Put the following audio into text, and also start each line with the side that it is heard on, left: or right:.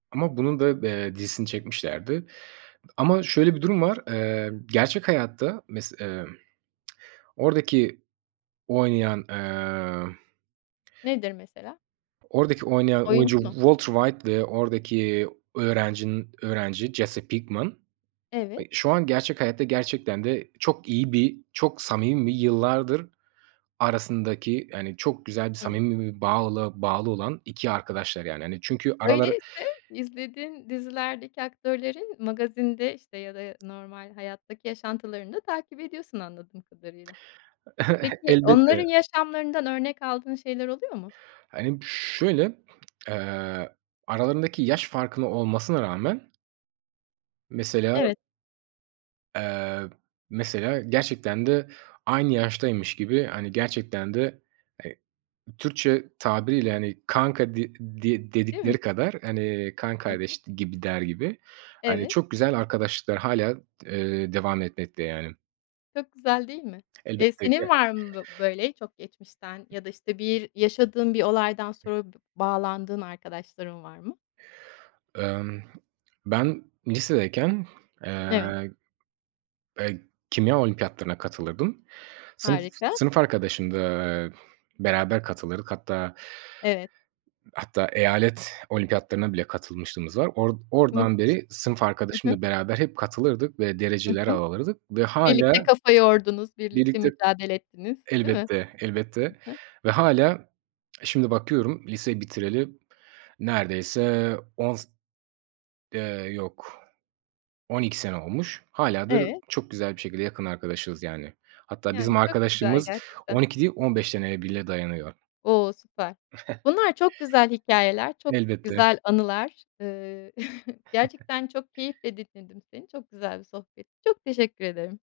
right: Ama bunun da, eee, dizisini çekmişlerdi. Ama şöyle bir durum var, emm, gerçek hayatta mes eee, oradaki oynayan emm
left: Nedir mesela?
right: oradaki oynayan
left: Oyuncu
right: oyuncu
left: mu?
right: Walter White ve oradaki öğrencinin, öğrenci Jesse Pinkman,
left: Evet.
right: ay, şu an gerçek hayatta gerçekten de çok iyi bir, çok samimi ve yıllardır arasındaki, yani, çok güzel bir
left: Hımm.
right: samimi bağlı bağlı olan 2 arkadaşlar yani. Hani, çünkü araları
left: Öyleyse, izlediğin dizilerdeki aktörlerin magazinde, işte, ya da, ya, normal hayattaki yaşantılarını da takip ediyorsun anladığım kadarıyla. Peki, onların
right: Elbette.
left: yaşamlarından örnek aldığın şeyler oluyor mu?
right: Hani, şöyle, eee, aralarındaki yaş farkılı olmasına rağmen mesela.
left: Evet.
right: Eee, mesela, gerçekten de aynı yaştaymış gibi, hani, gerçekten de, eee, Türkçe tabiriyle, hani, kanka de de
left: Değil mi?
right: dedikleri kadar, hani, kan
left: Hı hı.
right: kardeş gibi, der gibi, hani,
left: Evet.
right: çok güzel arkadaşlıklar hâlâ, eee, devam etmekte, yani.
left: Çok güzel değil mi? Eee,
right: Elbete ge
left: senin var mı böyle çok geçmişten? Ya da, işte, bir yaşadığın bir olaydan sonra b bağlandığın arkadaşların var mı?
right: Emm, ben lisedeyken eee,
left: Evet.
right: eee, kimya olimpiyatlarına katılırdım. Sınıf
left: Harika.
right: sınıf arkadaşım da, eee, beraber katılırdık. Hatta
left: Evet.
right: hatta, eyalet olimpiyatlarına bile katılmışlığımız var. Or oradan
left: Müthiş.
right: beri sınıf
left: Hı hı.
right: arkadaşımla beraber hep katılırdık ve
left: Hı
right: dereceler
left: hı.
right: alırdık ve hâlâ
left: Birlikte kafa yordunuz, birlikte
right: Birlikte,
left: mücadele ettiniz değil mi?
right: elbette, elbette,
left: Hı.
right: ve, hâlâ, eee, şimdi bakıyorum, lise bitireli neredeyse 10 s eee, yok, 12 sene olmuş. Hâlâ da, r
left: Evet.
right: çok güzel bir şekilde yakın arkadaşız, yani. Hatta, bizim
left: Yani, çok güzel
right: arkadaşlığımız on
left: gerçekten.
right: iki değil, 15 seneye bile dayanıyor.
left: O! Süper. Bunlar çok güzel hikâyeler, çok
right: Elbette.
left: güzel anılar. Iıı, gerçekten çok keyifle dinledim seni. Çok güzel bir sohbetti. Çok teşekkür ederim.